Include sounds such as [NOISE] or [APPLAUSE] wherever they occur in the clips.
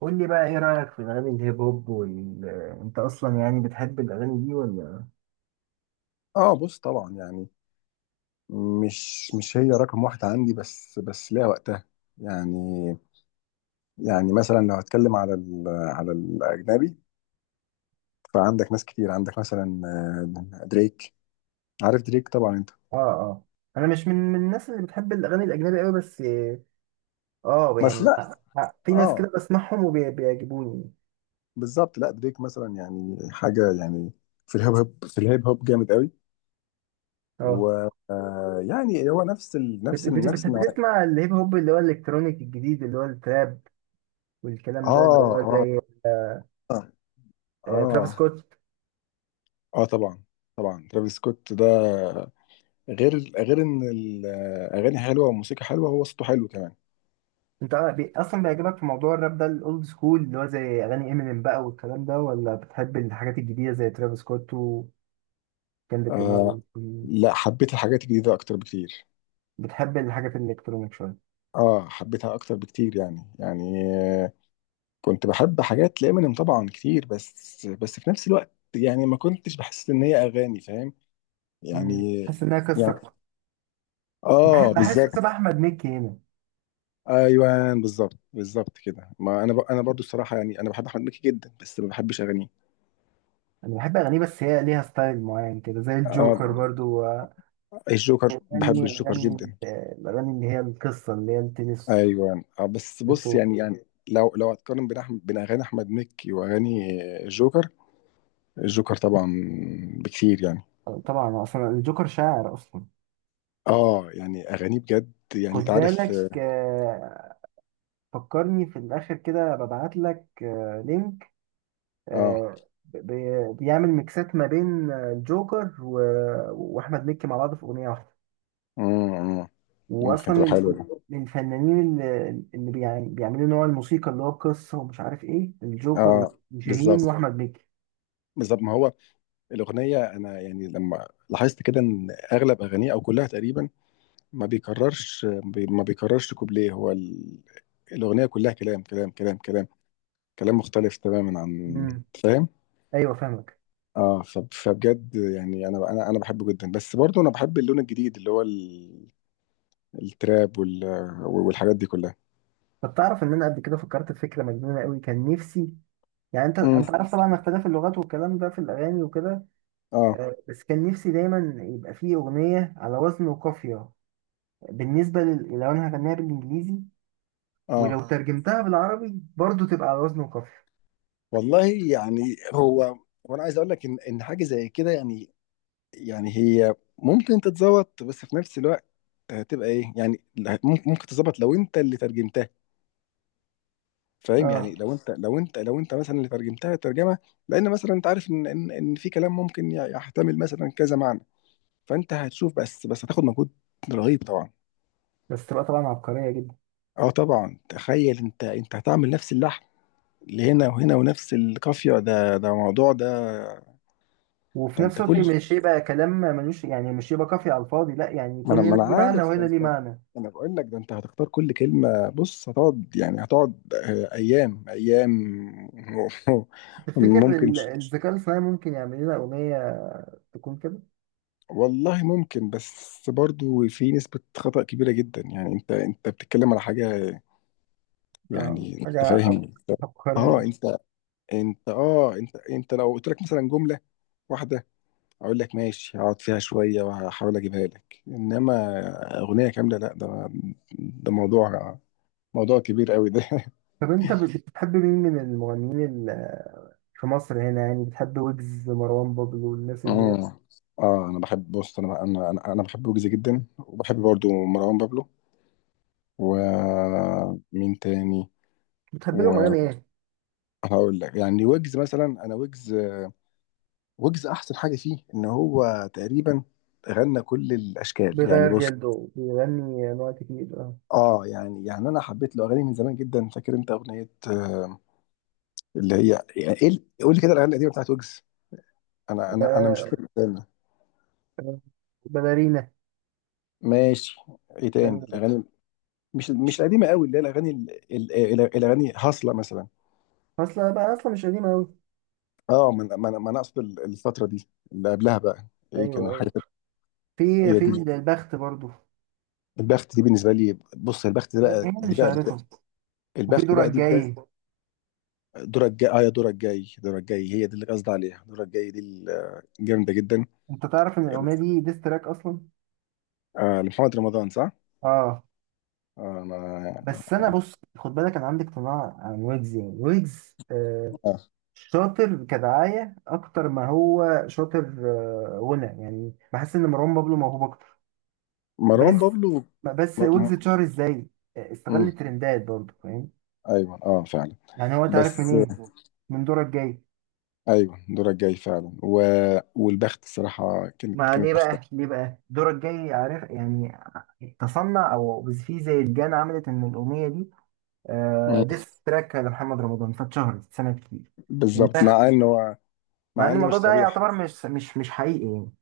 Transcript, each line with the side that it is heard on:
right: قول لي بقى، ايه رأيك في اغاني الهيب هوب انت اصلا يعني بتحب الاغاني دي ولا؟
left: اه، بص طبعا يعني. مش هي رقم واحد عندي، بس ليها وقتها. يعني يعني مثلا لو هتكلم على ال على الاجنبي، فعندك ناس كتير. عندك مثلا دريك. عارف دريك طبعا انت.
right: اه، اه. انا مش من الناس اللي بتحب الاغاني الاجنبي قوي، بس اه
left: بس
right: يعني
left: لا.
right: في ناس
left: اه،
right: كده بسمعهم وبيعجبوني.
left: بالظبط. لا، دريك مثلا يعني حاجه يعني. في الهيب هوب جامد قوي. و
right: اه.
left: آه، يعني هو نفس ال نفس ال نفس النوع.
right: بتسمع الهيب هوب اللي هو الالكترونيك الجديد، اللي هو التراب والكلام ده، اللي
left: اه،
right: هو
left: اه،
right: زي ترافيس
left: اه،
right: سكوت.
left: اه، طبعا. طبعا، ترافيس سكوت ده غير ان الاغاني حلوه والموسيقى حلوه، هو صوته حلو كمان.
right: انت اصلا بيعجبك في موضوع الراب ده الاولد سكول اللي هو زي اغاني امينيم بقى والكلام ده، ولا بتحب الحاجات الجديدة زي ترافيس سكوت وكندريك لامار؟
left: آه، لا، حبيت الحاجات الجديده اكتر بكتير.
right: بتحب الحاجات الالكترونيك شويه.
left: اه، حبيتها اكتر بكتير. يعني كنت بحب حاجات لإمينيم طبعا كتير، بس في نفس الوقت يعني ما كنتش بحس ان هي اغاني، فاهم.
right: مم.
left: يعني
right: بحس انها قصه
left: يعني
right: أكتر.
left: اه،
right: بحس
left: بالظبط.
right: مثلا احمد مكي هنا.
left: ايوه، بالظبط بالظبط كده. ما انا برضو الصراحه، يعني انا بحب احمد مكي جدا، بس ما بحبش اغانيه.
right: انا بحب اغانيه، بس هي ليها ستايل معين كده زي
left: آه،
right: الجوكر برضو.
left: الجوكر. بحب
right: اغاني،
left: الجوكر
right: اغاني،
left: جدا.
right: الاغاني اللي هي القصه، اللي هي التنس.
left: ايوه، بس بص يعني لو هتقارن بين اغاني احمد مكي واغاني الجوكر. الجوكر طبعا بكتير يعني.
right: طبعا اصلا الجوكر شاعر اصلا.
left: اه، يعني اغاني بجد، يعني
right: خد
left: انت عارف.
right: بالك. فكرني في الاخر كده ببعت لك لينك.
left: اه.
right: بيعمل ميكسات ما بين الجوكر واحمد مكي مع بعض في اغنيه واحده.
left: امم ممكن
right: واصلا
left: تبقى
right: من
left: حلوه دي.
right: الفنانين اللي بيعملوا نوع الموسيقى اللي هو قصه، ومش عارف ايه، الجوكر
left: اه،
right: وشاهين بالظبط
left: بالظبط.
right: واحمد مكي.
left: بالظبط ما هو الاغنيه، انا يعني لما لاحظت كده ان اغلب اغانيه او كلها تقريبا ما بيكررش كوبليه. هو الاغنيه كلها كلام كلام كلام كلام، كلام مختلف تماما عن،
right: امم،
left: فاهم.
right: ايوه فاهمك.
left: اه، فبجد يعني انا بحبه جدا، بس برضه انا بحب اللون الجديد اللي هو التراب والحاجات دي كلها.
right: طب تعرف ان انا قبل كده فكرت في فكره مجنونه قوي. كان نفسي، يعني انت
left: امم
right: انت عارف طبعا اختلاف اللغات والكلام ده في الاغاني وكده،
left: اه،
right: بس كان نفسي دايما يبقى فيه اغنيه على وزن وقافيه. لو انا هغنيها بالانجليزي،
left: اه.
right: ولو ترجمتها بالعربي برضو تبقى على وزن وقافيه.
left: والله يعني هو، وانا عايز اقول لك ان حاجه زي كده يعني هي ممكن تتظبط، بس في نفس الوقت هتبقى ايه يعني، ممكن تتظبط لو انت اللي ترجمتها. فاهم، يعني
right: اه،
left: لو انت مثلا اللي ترجمتها ترجمه، لان مثلا انت عارف ان ان إن في كلام ممكن يحتمل مثلا كذا معنى، فانت هتشوف، بس هتاخد مجهود رهيب طبعا.
right: بس تبقى طبعا عبقريه جدا.
left: اه طبعا، تخيل انت هتعمل نفس اللحن اللي هنا وهنا ونفس القافيه. ده موضوع ده.
right: وفي
left: ده
right: نفس
left: انت
right: الوقت
left: كل،
right: مش يبقى كلام ملوش يعني، مش يبقى كافي على الفاضي، لا يعني
left: ما انا
right: يكون
left: ما
right: هنا
left: انا
right: ليه معنى
left: عارف، ده
right: وهنا ليه
left: انت.
right: معنى.
left: انا بقول لك ده انت هتختار كل كلمه، بص، هتقعد يعني، هتقعد ايام ايام. [LAUGHS]
right: تفتكر
left: ممكن.
right: الذكاء الاصطناعي ممكن يعمل لنا أغنية تكون كده؟
left: والله ممكن، بس برضو في نسبه خطأ كبيره جدا يعني. انت بتتكلم على حاجه
right: اه،
left: يعني،
right: حاجة
left: انت فاهم.
right: عبقرية.
left: اه، انت لو قلت لك مثلا جمله واحده، اقول لك ماشي، هقعد فيها شويه وهحاول اجيبها لك، انما اغنيه كامله لا. ده موضوع كبير قوي ده. [LAUGHS]
right: طب أنت بتحب مين من المغنيين ال- في مصر هنا يعني؟ بتحب ويجز، مروان بابلو، والناس اللي هي؟
left: اه، اه، انا بحب، بص، انا انا انا أنا بحب ويجز جدا، وبحب برضو مروان بابلو. ومين تاني.
right: بتحب لهم أغاني إيه؟
left: وهقول لك يعني، ويجز مثلا، انا ويجز احسن حاجه فيه ان هو تقريبا غنى كل الاشكال يعني،
right: بيغير
left: بص.
right: جلده، بيغني أنواع كتير، اه.
left: اه، يعني انا حبيت له اغاني من زمان جدا. فاكر انت اغنيه اللي هي، يعني ايه قول لي كده الاغاني القديمه بتاعت ويجز. انا مش
right: آه،
left: فاكر، استنى.
right: باليرينا.
left: ماشي. ايه تاني
right: آه،
left: الاغاني. مش القديمه قوي، اللي هي الاغاني الاغاني هاصله مثلا.
right: أصلا بقى، أصلا مش قديم أوي.
left: اه، ما أنا اقصد الفتره دي اللي قبلها بقى، ايه
right: أيوه،
left: كانوا
right: أيوه.
left: حاجه.
right: في
left: هي
right: في
left: دي.
right: البخت برضو.
left: البخت دي بالنسبه لي، بص، البخت ده
right: هي
left: بقى،
right: اللي
left: دي بقى
right: شهرته، وفي
left: البخت
right: دورك
left: بقى دي بدا.
right: جاي.
left: دورك جاي، اه، يا دورك جاي. دورك جاي هي دي اللي قصدي عليها. دورك جاي دي جامده جدا.
right: انت تعرف ان الاغنيه دي ديس تراك اصلا.
left: آه، لمحمد رمضان، صح؟
right: اه،
left: انا
right: بس انا بص، خد بالك، انا عندي اقتناع عن ويجز. يعني ويجز
left: آه.
right: شاطر كدعايه اكتر ما هو شاطر. غنى يعني. بحس ان مروان بابلو موهوب اكتر،
left: مروان
right: بس.
left: بابلو، م... م...
right: ويجز اتشهر ازاي؟
left: مم.
right: استغل ترندات برضه، فاهم.
left: ايوه، اه، فعلا،
right: يعني هو تعرف
left: بس.
right: منين؟ من دورك جاي.
left: ايوه، دورك جاي فعلا والبخت الصراحه، كانت
right: ما ليه
left: كانت
right: بقى؟ ليه بقى دورك جاي، عارف يعني؟ تصنع، او في زي الجان عملت ان الاغنيه دي
left: مم.
right: ديس تراك لمحمد رمضان، فاتشهرت سنة كتير.
left: بالظبط،
right: البخت بالظبط. مع
left: مع
right: ان
left: ان
right: الموضوع
left: مش
right: ده
left: صريحه.
right: يعتبر مش حقيقي يعني.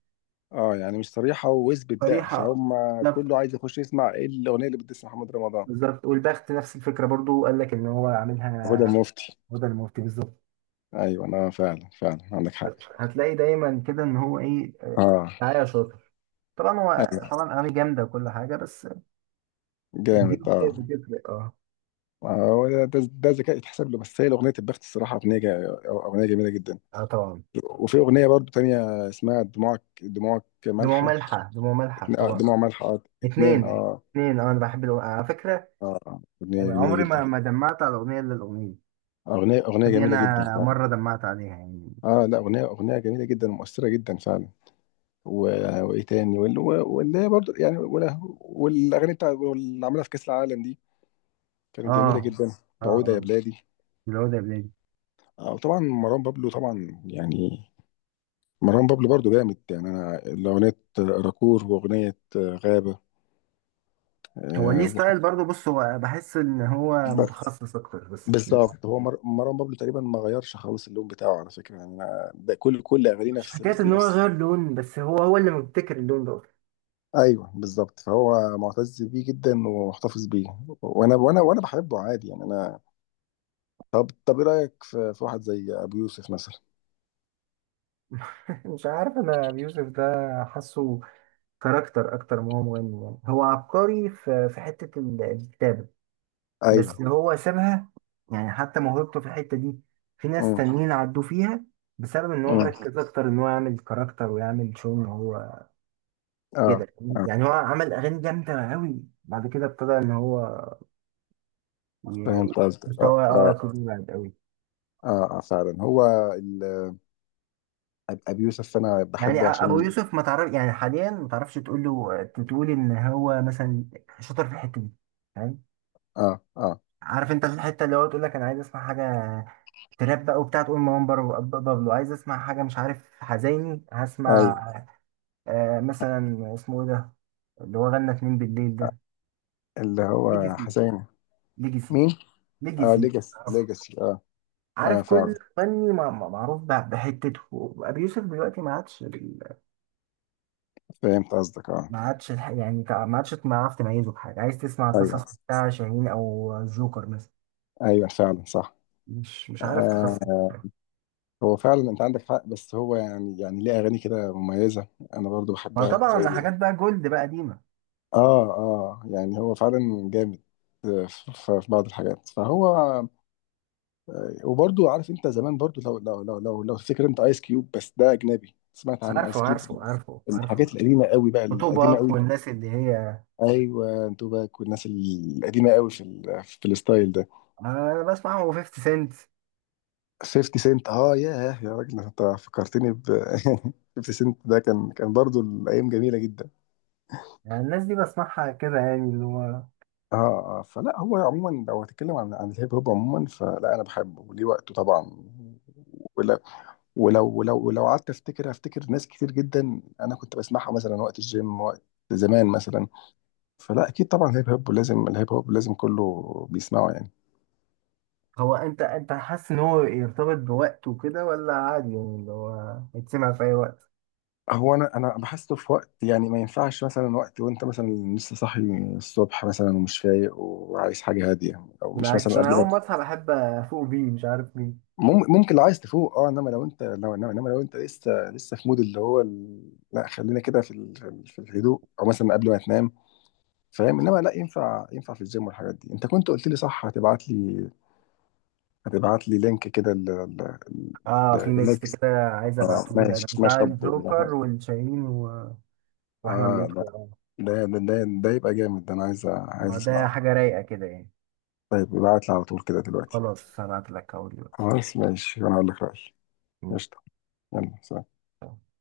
left: اه، يعني مش صريحه، واثبت بقى،
right: صريحة،
left: فهم.
right: لا.
left: كله عايز يخش يسمع ايه الاغنيه اللي بتسمع محمد رمضان.
right: بالظبط، والبخت نفس الفكرة برضو، قال لك ان هو
left: هدى
right: عاملها عشان
left: المفتي،
right: هدى المفتي بالظبط.
left: ايوه، انا فعلا فعلا عندك حق.
right: هتلاقي دايما كده ان هو ايه،
left: اه،
right: دعاية شاطر. طبعا هو
left: ايوه،
right: طبعا اغاني جامدة وكل حاجة، بس الفيو
left: جامد، اه.
right: بتفرق، اه.
left: هو ده، ده ذكاء يتحسب له، بس هي اغنيه البخت، الصراحه اغنيه جميله جدا.
right: اه طبعا.
left: وفي أغنية برضو تانية اسمها دموعك
right: دموع
left: مالحة.
right: ملحة، دموع ملحة طبعا.
left: دموع مالحة،
right: اتنين،
left: اتنين،
right: اتنين،
left: اه.
right: اتنين، اه. انا بحب على فكرة
left: اه، أغنية جميلة
right: عمري
left: جدا.
right: ما دمعت على اغنية الا الاغنية
left: أغنية
right: دي.
left: جميلة
right: انا
left: جدا فعلا.
right: مره دمعت عليها يعني.
left: اه، لا، أغنية جميلة جدا ومؤثرة جدا فعلا. وإيه تاني. واللي هي برضو يعني، والأغاني بتاع اللي عملها في كأس العالم دي
right: اه،
left: كانت جميلة
right: اه،
left: جدا.
right: اه،
left: بعودة يا
right: اه.
left: بلادي.
right: اللي هو ده بلادي.
left: آه، وطبعا مروان بابلو طبعا يعني. مروان بابلو برضو جامد يعني. أنا الأغنية راكور وأغنية غابة.
right: هو ليه ستايل برضه، بص. هو بحس ان هو
left: آه،
right: متخصص اكتر بس.
left: بالظبط، هو مروان بابلو تقريبا ما غيرش خالص اللون بتاعه على فكره، يعني أنا ده كل اغانيه
right: مش
left: نفس
right: حكاية إن هو
left: نفس.
right: غير لون، بس هو، هو اللي مبتكر اللون ده.
left: ايوه، بالظبط، فهو معتز بيه جدا ومحتفظ بيه. وانا بحبه عادي يعني، انا. طب ايه رايك في واحد زي ابو يوسف مثلا.
right: [LAUGHS] مش عارف أنا يوسف ده. حاسه كاركتر أكتر ما هو مغني. يعني هو عبقري في في حتة الكتابة،
left: ايوه.
right: بس هو سابها. يعني حتى موهبته في الحتة دي في ناس
left: امم،
right: تانيين عدوا فيها، بسبب إن هو
left: امم.
right: مركز أكتر إن هو يعمل كاركتر ويعمل شو إن هو
left: اه،
right: كده.
left: اه،
right: يعني هو عمل اغاني جامده قوي، بعد كده ابتدى ان هو ي-
left: فهمت قصدك. اه،
right: مستواه، اه،
left: اه،
right: ابتدى يبعد قوي.
left: اه. فعلا هو ال... ابو يوسف انا
right: يعني
left: بحبه
right: ابو
left: عشان،
right: يوسف ما تعرف يعني حاليا، ما تعرفش تقول له، تقول ان هو مثلا شاطر في الحته دي، فاهم.
left: اه، اه،
right: عارف انت في الحته اللي هو تقول لك انا عايز اسمع حاجه تراب بقى وبتاع، تقول مروان بابلو، عايز اسمع حاجه مش عارف حزيني هسمع.
left: ايوه.
right: آه، مثلا اسمه ايه ده اللي هو غنى اتنين بالليل ده؟
left: اللي هو
right: ليجاسي.
left: حسين.
right: ليجاسي.
left: مين. اه،
right: ليجاسي.
left: ليجاسي. ليجاسي، اه. اه،
right: عارف
left: فعلا،
right: كل فني معروف بحتته. ابي يوسف دلوقتي ما عادش
left: فهمت قصدك، اه.
right: ما عادش يعني ما عادش تعرف تميزه بحاجه. عايز تسمع قصص
left: ايوه،
right: بتاع شاهين او الجوكر مثلا.
left: ايوه، فعلا، صح.
right: مش مش عارف تخصص.
left: آه، هو فعلا انت عندك حق، بس هو يعني ليه اغاني كده مميزه، انا برضو
right: ما
left: بحبها
right: طبعا
left: زي.
right: حاجات بقى جولد بقى قديمه.
left: اه، اه، يعني هو فعلا جامد في في بعض الحاجات. فهو وبرضو عارف انت زمان برضو، لو تفتكر انت ايس كيوب، بس ده اجنبي. سمعت عن
right: عارفه،
left: ايس كيوب.
right: عارفه، عارفه،
left: الحاجات
right: عارفه.
left: القديمه قوي بقى، القديمه
right: وتوباك
left: قوي.
right: والناس اللي هي.
left: ايوه، توباك والناس القديمه قوي في في الستايل ده.
right: انا بسمعهم و50 سنت.
left: 50 سنت، اه، ياه، يا راجل، انت فكرتني ب. [LAUGHS] 50 سنت ده، كان برضو، الايام جميله جدا.
right: يعني الناس دي بسمعها كده يعني، اللي هو.
left: اه، اه، فلا هو عموما لو هتكلم عن الهيب هوب عموما، فلا انا بحبه وليه وقته طبعا. ولو ولو قعدت افتكر ناس كتير جدا انا كنت بسمعها مثلا وقت الجيم، وقت زمان مثلا. فلا اكيد طبعا الهيب هوب لازم كله بيسمعه يعني.
right: هو انت حاسس ان هو يرتبط بوقته كده ولا عادي، يعني اللي هو يتسمع في اي وقت؟
left: هو، انا بحسه في وقت يعني، ما ينفعش مثلا وقت وانت مثلا لسه صاحي الصبح مثلا ومش فايق وعايز حاجه هاديه، او مش
right: بالعكس
left: مثلا
right: انا اول
left: قبل
right: ما اصحى بحب افوق بيه، مش عارف ليه.
left: ما ممكن لو عايز تفوق، اه، انما لو انت لو انما إنما لو انت لسه في مود اللي هو لا، خلينا كده في الهدوء، او مثلا قبل ما تنام. فاهم، انما لا، ينفع في الجيم والحاجات دي. انت كنت قلت لي صح هتبعت لي لينك كده
right: اه، في ميكس
left: لنكست.
right: كده عايز
left: آه، ماشي،
right: ابعتهولك بتاع
left: ماشي، يا رب يا احمد.
right: الجوكر والشاهين واحمد
left: اه،
right: مكي،
left: لا،
right: اه.
left: ده يبقى جامد. ده انا عايز
right: ده
left: اسمعه.
right: حاجه رايقه كده يعني.
left: طيب، ابعت لي على طول كده دلوقتي.
right: خلاص هبعتلك اهو دلوقتي.
left: خلاص، قشطة، ماشي، وانا هقول لك رأيي. قشطة. يلا، سلام.
right: مم.